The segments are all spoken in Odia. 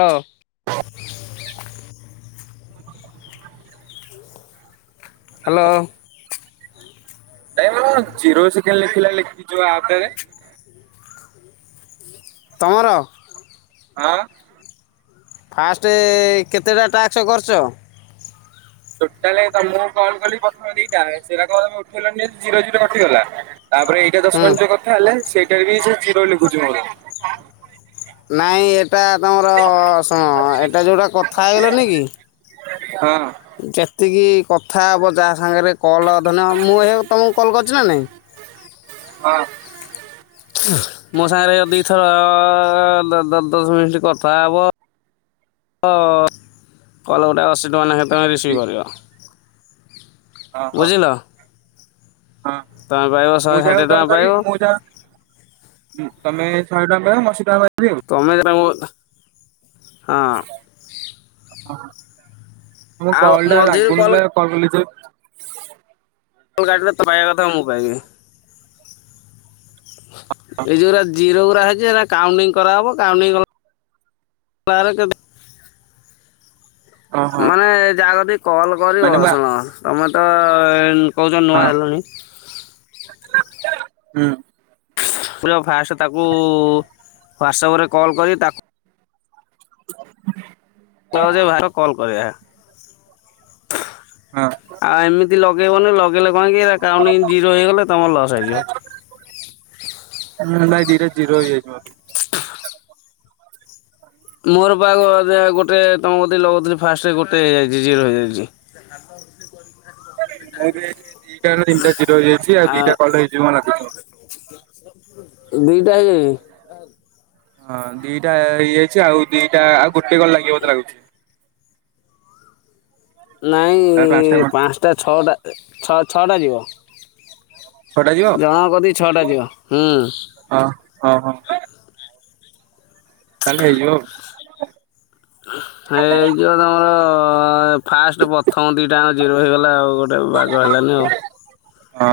ହା ଲୋ। [unintelligible] ହା ଲୋ। ଏ କଣ ଜିରୋ ସେକେଣ୍ଡ ଲେଖିଲା ଲେଖିକି ଯୋଉ ଆପ ଟାରେ। ତମର। ହାଁ। ଫାଷ୍ଟ କେତେଟା ଟାକ୍ସ କରିଛ। ଟୋଟାଲ ତମକୁ କଲ କଲି ପ୍ରଥମ ଦିଟା ସେରାକ ତମେ ଉଠେଇଲନି ଜିରୋ ଜିରୋ ଉଠିଗଲା। ତାପରେ ଏଇଟା ଦଶ ହୁଁ। ମିନିଟ କଥା ହେଲେ ସେଇଟା ବି ସେଇ ଜିରୋ ଲେଖୁଛି ମୋର। ନାଇଁ ଏଇଟା ତମର ଶୁଣ ଏଇଟା ଜୋଉଟା କଥା ହେଇଗଲନି କି। ହଁ। ଯେତିକି କଥା ହବ ଯା ସାଙ୍ଗରେ କଲ୍ ଧରି ନିଅ ମୁଁ ଏହିଅ ତମକୁ କଲ୍ କରିଛି ନା ନାଇଁ। ହଁ। ମୋ ସାଙ୍ଗରେ ଦି ଇଥର ଦ ଦ ଦଶ ମିନିଟ୍ କଥା ହବ। ଅ କଲ ଗୋଟେ ଅଶୀ ଟଙ୍କା ନେଖେ ତମେ ରିସିଭ୍ ଦି କରିବ। ହଁ ହଁ ବୁଝିଲ। ହଁ ତମେ ପାଇବ ମୁଁ ଶହେ ଷାଠିଏ ଯାହାକୁ ଟଙ୍କା କଲ ପାଇବ କରିବି ମୁଁ ଯାହା। ହୁଁ ତମେ ଶହେ ଟଙ୍କା ପାଇବ ମୁ ଅସି ଟଙ୍କା ପାଇବି। ଆଉ। ତମେ ଜେଟାକୁ। ହଁ। ମୋ କଲ୍ ଟା ମଝିରୁ ଲାଗୁ କଲ୍ ନଥିଲା କଲି ଯେ। ତୁ କାଟିଲେ ତୁ ପାଇବା କଥା ମୁ ପାଇବୀ। ଏଇଜୋଉ ଗୁରା ଜିରୋ। ହେରା ଅଛି ହେରା କାଉଣ୍ଟିଙ୍ଗ କରାହବ କାଉଣ୍ଟିଙ୍ଗ କରା ହେଲେ ଓହୋ ମାନେ ଯା କତିକୀ କଲ କରିବ ମାନେ ମୁଁ ଶୁଣ ତମେ ତ। କହୁଛ ଆ ନୂଆ ହଁ। ହେଲଣି। ହୁଁ। ପୁରା ଫାଷ୍ଟ ତାକୁ ହ୍ଵାଟ୍ସପରେ କଲ୍ କରି ତାକୁ। [inaudible] ତ ଯେ ଭାଇ ର କଲ କରିବା। ହଁ। ଯଦି ଲଗେଇ ବନି ଲ ଲଗେଇଲେ କଣ କି କାଉଣ୍ଟିଙ୍ଗ ଜିର ହେଇଗଲେ ତମର ଲସ୍ ହେଇ ଯିବ। ଏ ଜିରୋ ହେଇବଯାଇଛି ମୋର। ମୋର ପା ଗୋ ବୋଧେ ଗୋଟେ ତମ କତିକୀ ଲଗଉଥିଲି ଫାଷ୍ଟ ଗୋଟେ ହେଇଯାଇଛି ଜିରୋ ହେଇଯାଇଛି। ହଉ ସେ କର ମୁ ବି ଆଜି ଦିଟା ରୁ ତିନଟା। ଜିରୋ ହେଇଯାଇଛି ଆଉ ଦିଟା କଲ ରେ ହେଇଯିବ ନା କିସ। ଦିଟା ହେଇଯାଇଛି। ହଁ ଦିଟା ହେଇଯାଇଛି ଆଉ ଦିଟା ଆଉ ଗୋଟେ କଲ ଲାଗିବ ବୋଧେ ଲାଗୁଛି। ଆଉ ନାଇଁ କଣ ପାଞ୍ଚଟା ଛଅଟା ଛଅ ଛଅଟା ଯିବ। ଛଅଟା ଯିବ ଜଣ କତି ଛଅଟା ଯିବ ହୁଁ। ହଁ ହଁ ହଁ। ତାଲେ ହେଇଯିବ ଆଉ। ହେଇ ଯିଅ ତମର। ହଁ ଏ ଫାଷ୍ଟ୍ ପଥମ ଦିଇଟାଙ୍କ ଜିରୋ ହେଇଗଲା ଆଉ ଗୋଟେ ବାଗ ହେଲାନି ଆଉ। ହଁ।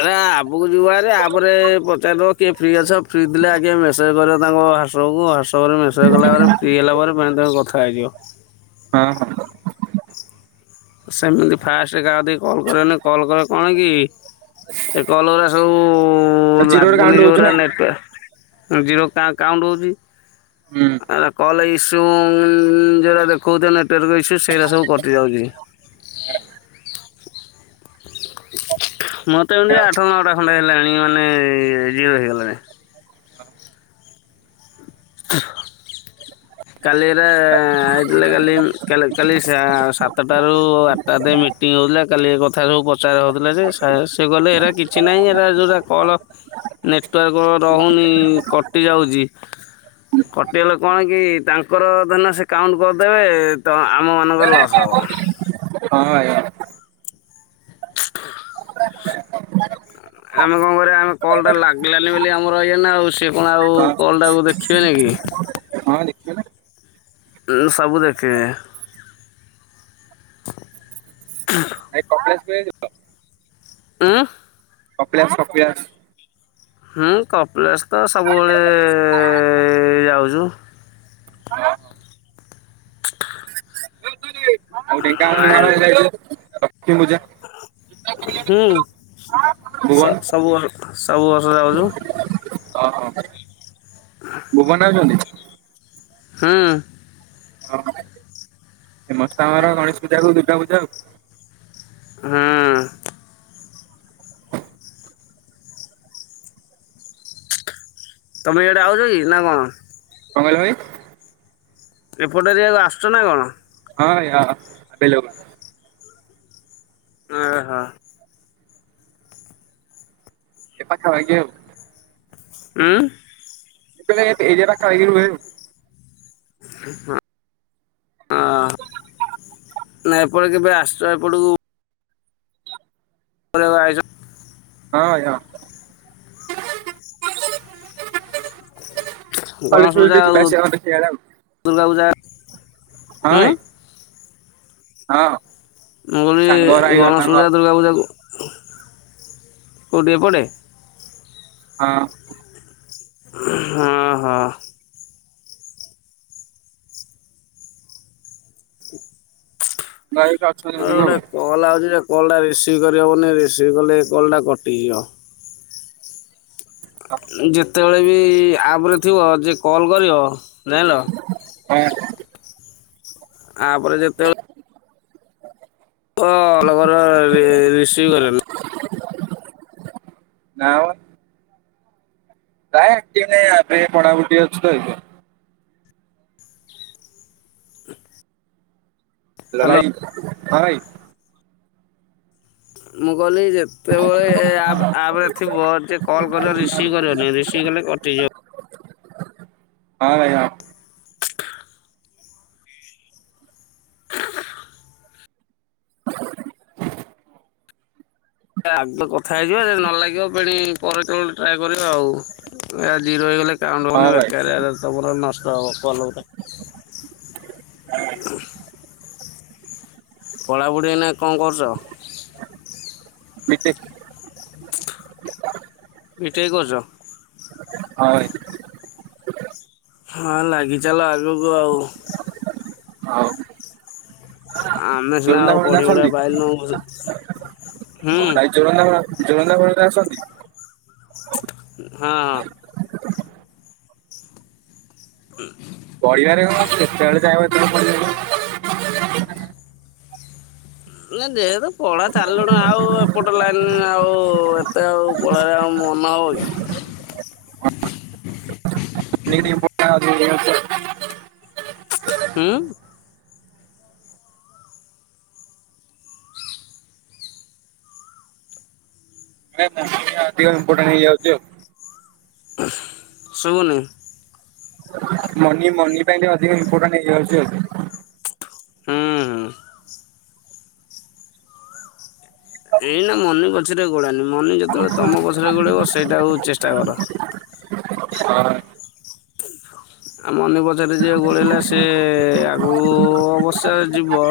ଆରେ ଆପ୍ କୁ ଯିବ ହାରି ଆପ୍ ରେ ପଚାରିଦବ କିଏ ଫ୍ରି ଅଛ ଫ୍ରି ଥିଲେ ଆଗେ ମେସେଜ୍ କରିଅ ତାଙ୍କ ହ୍ୱାଟ୍ସଅପ୍ କୁ ହ୍ୱାଟ୍ସଅପ୍ ରେ ମେସେଜ୍ କଲା ପରେ ଫ୍ରି ହେଲା ପରେ ପେଣ ତାକୁ କଥା ହେଇଯିବ। ହଁ ହଁ। ସେମିତି ଫାଷ୍ଟେ କାହା କତିକି କଲ୍ କରିଅନେଇ କଲ୍ କଲେ କଣ କି ଏ କଲ୍ ଗୁରା ସବୁ ହଁ ଜିରୋରେ ଲାଗୁନି କାଉଣ୍ଟ ହଉଛି ଯୋଉରା ନା। ନେଟୱା ଉଁ ଜିରୋ କା କାଉଣ୍ଟ୍ ହଉଚି ହୁଁ ଆରା କଲ୍ ଇସ୍ ଯୋଉଁ ଯୋଉରା ଦେଖଉଚ ନେଟୱାର୍କ ଇସୁ ସେଇରା ସବୁ କଟିଯାଉଚି। ମୋର୍ ତ ଏମିତି ହଁ ଆଠ ନଅଟା ଖଣ୍ଡେ ହେଲାଣି ମାନେ ଜିରୋ ହେଇଗଲାଣି। ତ [inaudible] କାଲି ଏରା ଆଇଥିଲେ ତଟାରୁ ଆଟଟା ତ ଏଇ ମିଟିଂ ହୋଉଥୁଲା କାଲି ଏ କ ଥା ସବୁ ପଚାରା ହଉଥୁଲା ଯେ ସା ସେ କହିଲେ ଏରା କିଛି ନାହିଁ ଏରା ଯୋଉରା କଲ୍ ନେଟୱାର୍କ ରହୁନି କଟି ଯାଉଚି। କଟିଗଲେ କଣ କି ତାଙ୍କର ଧରନିଅ ସେ କାଉଣ୍ଟ କରଦେବେ ତ ଆମମାନଙ୍କର ଲସ୍ ହବ। ହଁ ଭାଇ। ଆମେ କଁ କରିବା ଆମେ କଲ୍ ଟା ଲାଗିଲାନେଇ ବୋଲି ଆମର ଇଏନା ଆଉ ସିଏ କଣ ଆଉ କଲଟାକୁ ହଁ ଦେଖିବେନି କି? ହଁ ଦେଖିବା। ଉ ସବୁ ଦେଖିବେ। ଭାଇ କପିଳାସ ଯାଇ ଲ? ଉଁ? କପିଳାସ୍ କପିଳାସ୍ ହୁଁ କପିଳାସ ତ ସବୁବେଳେ ଯାଉଚୁ। ଆଉ ଢେଙ୍କାଆଳ ଆଏ ମେଙ୍କାଆଳ ଯାଇଚ ତ ଲକ୍ଷ୍ମୀ ପୂଜା? ହୁଁ ଭୁବନ ସ ସବୁ ବ ସବୁ ବର୍ଷ ଯାଉଚୁ। ଅହ ଭୁବନ ଆଉଚନ୍ତି? ହୁଁ। ଫେମସ୍ ତ ଆମର ଗଣେଶ ପୂଜା କୁ ଦୁର୍ଗା ପୂଜା ଆଉ। ହଁ। ତମେ ଇଆଡ଼େ ଆଉଚ କି ନାଁ କଁ? କଁ କହିଲ ଭାଇ? ଏପଟ ଏରିଆକୁ ଆସୁଚ ନାଁ କଣ? ହଁ ୟ ଆଭେଲେବୁଲ୍। ଓ ହ। ଏ ପାଖାପାଖି ଆଉ। ଉଁ? ଯେତୋଳେ କେ ଏରିଆଟା ଖାଇକି ରୁହେ ମୁଁ। ହଁ ଅ ନାଁ ଏପଟେ କେବେ ଆସଚ ଏପଟକୁ? କରିଆକୁ ଆଇଚ। ହଁ ଭାଇ ହଁ। କଲେଜ୍ ଗଣେଶ ଫଲେଜ୍ ପୂଜା ଟିଏ ଆଉ ଯିବା ଆସିବା କରେ ସେଇଆଡ଼େ ଆଉ। ଦୁର୍ଗା ପୂଜା ହଁ ଉଁ ଭାଇ। ହଁ। ମୁଁ ବି ସାଙ୍ଗରା ହେଇଗଲା ଗଣେଶ ତାଙ୍କର ପୂଜା ଦୁର୍ଗା ପୂଜାକୁ କୋଉଠି ଏପଟେ? ହଁ। ହ-ହ। ସାଙ୍ଗରା ଏଠି ଅଛନ୍ତି ଆଉ ଅଧିକ ଗୋଟେ କଲ୍ ଆଉଛି ଯେ। କଲଟା ରିସିଭ୍ କରିହେବନି ରିସିଭ୍ କଲେ ଏ କଲଟା କଟିଯିବ। ଯେତେବେଳେ ବି ଆପରେ ଥିବ ଯେ କଲ୍ କରିବ ଯାଇଁଲ। ଆଁ ଆପରେ ଯେତେବେଳେ କଲଗୁରା ରିସିଭ୍ କରିବନି। ନାଁ ମ। ନାଇଁ ଆକ୍ଟିଭ୍ ନାଇଁ ଏବେ ପଢାପଢି [inaudible] ଅଛୁ ତ। ହ୍ୟାଲୋ ଲଗାଇ? ହଁ ଭାଇ। ମୁଁ କହିଲି ଯେତେବେଳେ ଆପ୍ ଆପରେ ଥିବ ଯିଏ କଲ୍ କରିବ ରିସିଭ୍ କରିବନି ରିସିଭ୍ କଲେ କଟିଯିବ। ହଁ ଭାଇ ହଁ। ଆଗ କଥା ହେଇଯିବା ଯଦି ନ ଲାଗିବ ଫେଣି ପରେ [inaudible] ଟ୍ରାଏଲ୍। [inaudible] କରିବା ଆଉ ଏ ଜିରୋ ହେଇଗଲେ କାଉଣ୍ଟ ହଁ ହଁ ହବନି ଭାଇ ବେକାରିଆରେ ତମର ନଷ୍ଟ ହେବ। କଲ ଗୋଟାଏ, ଉହୁଁ ପଢ଼ାପଢ଼ି ଏଇନା କଣ କରୁଛ? ବିଟେକ୍। ବିଟେକ୍ କରୁଚ? ହାଏ ହଁ ନାଗିଚାଲ ଆଗକୁ ଆଉ। ହଉ। ଆମେ ସିନା ଯୋରନ୍ଦା ଆଉ ଫୋରନ୍ଦା ପଢିପୁଢା ଆସନ୍ତି ପାଇଲୁନୁ [inaudible] ଭାଇ ଜୋରନ୍ଦା ମେଳା ଜୋରନ୍ଦା ମେଳାରେ ଆସନ୍ତି? ହଁ ଉଁ ପଢିବାରେ କଣ ଅଛି ଯେତେବେଳେ ଚାହିଁବ ସେତେବେଳେ ପଢ଼ିପାରିବ। ନା ଯେହେତୁ ପଢା ଛାଡିଲୁଣୁ ଆଉ ଏପଟ ଲାଇନ ଆଉ ଏତେ ଆଉ ପଢାରେ ଆଉ ମନ ହେବ କି? [inaudible] ହୁଁ? ନାଇଁ [inaudible] ଅଧିକ ଇମ୍ପୋର୍ଟାଣ୍ଟ ହେଇଯାଉଛି ଆଉ। ଶୁଭୁନି। ମନି ମନି ପାଇଁ ଟିକେ ଅଧିକ ଇମ୍ପୋର୍ଟାଣ୍ଟ ହେଇଯାଉଛି ଆଉ। ହୁଁ ହୁଁ। ଏଇନା ମନି ପଛରେ ଆଉ ଗୋଡ଼ାନି ମନି ଯେତେବେଳେ ତମ ପଛରେ ଗୋଡ଼େଇବ ସେଇଟା ହଉ ଚେଷ୍ଟା କର। ହଁ। ମନି ପଛରେ ଯିଏ ଗୋଡେଇଲା ସିଏ-ଏ ଆଗକୁ ଅବଶ୍ୟ ଯିବ।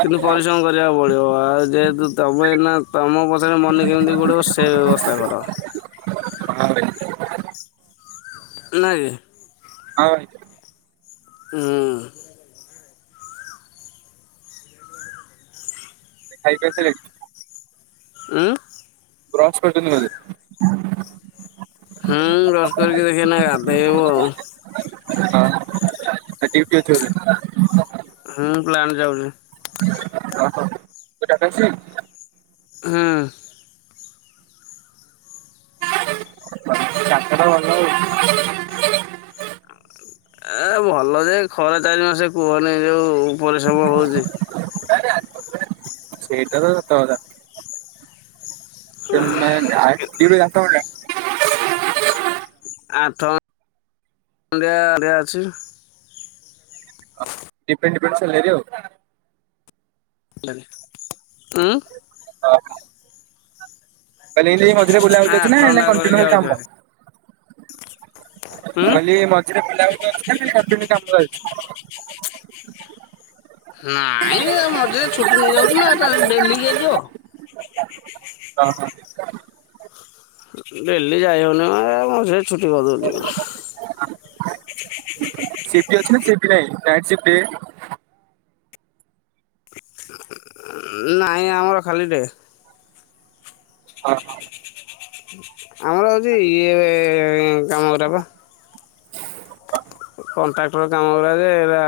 କିନ୍ତୁ ପରିଶ୍ରମ କରିବାକୁ ପଡିବ ଆ ଯେହେତୁ ତମେ ନା ତମ ପଛରେ ମନେ କେମିତି ଗୋଡେଇବ ସେ ବ୍ୟବସ୍ଥା କର। ହଁ ନାକି? ହଁ ଭାଇ। ଉଁ-ଉଁ ଖାଇ [inaudible] ସରିଲାଣି? ଉଁ। ବ୍ରଶ୍ କରିଛନ୍ତି ବୋଧେ। ହୁଁ ବ୍ରଶ କରିକି ଦେଖିଆ ଏଇନା ଗାଧେଇବୁ ଆଉ। ହଁ ଆ ଡ୍ୟୁଟି ଅଛି ବୋଧେ? ହଁ ପ୍ଲାଣ୍ଟ ଯାଉଚି। ଓ ହୋ। [unintelligible] ହୁଁ। [unintelligible] ଏ ଭଲ ଯେ ଖରା ଚାରି ମାସ କୁହନି ଯୋଉ ପରିଶ୍ରମ ହଉଚି। ସେଇଟା ତ ସତ କଥା। [unintelligible] ଡ୍ୟୁଟି ସାତ ଘଣ୍ଟା। ଆଠ ଘଣ୍ଟିଆ ଅଛି। ଦିଫ୍ରେଣ୍ଟ ଡିଫ୍ରେଣ୍ଟ ସାଲେରୀ ଆଉ। ଉଁ। [inaudible] ମାନେ ଏମିତି ମଝିରେ ବୁଲାବୁଲି ଆଠ ଅଛି ନା, ନା ଘଣ୍ଟା କଣ୍ଟିନ୍ୟୁ କରିକି ଖାଲି ଆଉଛି କାମ? ଭାରି ମୁଁ ଉଁ କହିଲି ମଝିରେ ବୁଲା ବୁଲି। [unintelligible] ନାଇଁ ମଝିରେ ଛୁଟି ନେଇଯାଉଛି ନା ଡେଲି କିଏ ଯିବ। ଓ ହୋ। ଡେଲି ଯାଇହବନି ମ ଏ ମଝିରେ ଛୁଟି କରିଦଉଚୁ। ସିପ୍ଟୀ ଅଛି ନା ସିପ୍ଟି ନାଇଁ? ନାଇଟ୍ ସିପ୍ଟୀ ନାହିଁ ଆମର ଖାଲି ଡେ। ଅ ହଁ। ଆମର ହଉଛି ଇଏ କାମ ଗୁରା ପା। [inaudible] କଣ୍ଟ୍ରାକ୍ଟର କାମ ଗୁରା ଯେ ଏରା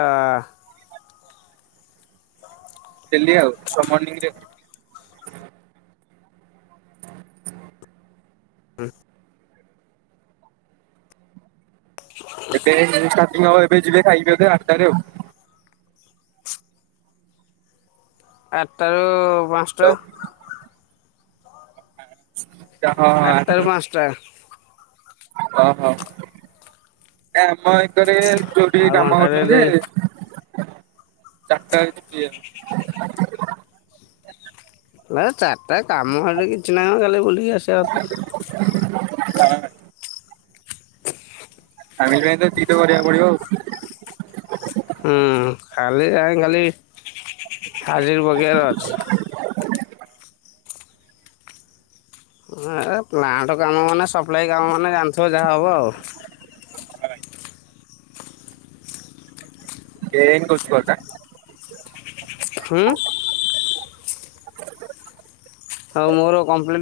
ଡେଲି ଆଉ। ସବୁ ମର୍ଣିଂରେ [inaudible] ଏବେ ଷ୍ଟାର୍ଟିଙ୍ଗ ହବ ଏବେ ଯିବେ ଖାଇବେ ଏବେ ଆଠଟାରେ ଆଉ। ଆଠଟାରୁ ପାଞ୍ଚଟା। ହ୍ୟାଲୋ ହଁ ହଁ। ଆଟା ଆଠଟାରୁ ରୁ ପାଞ୍ଚଟା ଓ ହୋ। ଆମ ଏକରେ ଯଉଠି ଆଉ କାମ ଘଣ୍ଟାଟେ ହଉଛନ୍ତି ଦୁଇ ଯେ ଚାରିଟା। [unintelligible] ହେଁ ଚାର ଟା କାମ ହେଲେ କିଛି ନାହିଁ ମ ଖାଲି ବୁଲିକି ଆସିବା କଥା। [unintelligible] ଫ୍ୟାମିଲ ପାଇଁ ତ ଏତିକି ତ କରିବାକୁ ପଡିବ ଆଉ। ହୁଁ ଖାଲି ଯାଇକି ଖାଲି ହାଜିର ପକେଇବାର ଅଛି। ଏବପ୍ଲାଣ୍ଟ କାମ ମାନେ ସପ୍ଲାଇ କାମ ମାନେ ଜାଣିଥିବ ଯାହା ହବ ଆଉ। [unintelligible] ହୁଁ। ଆଉ ମୋର କମ୍ପ୍ଲେ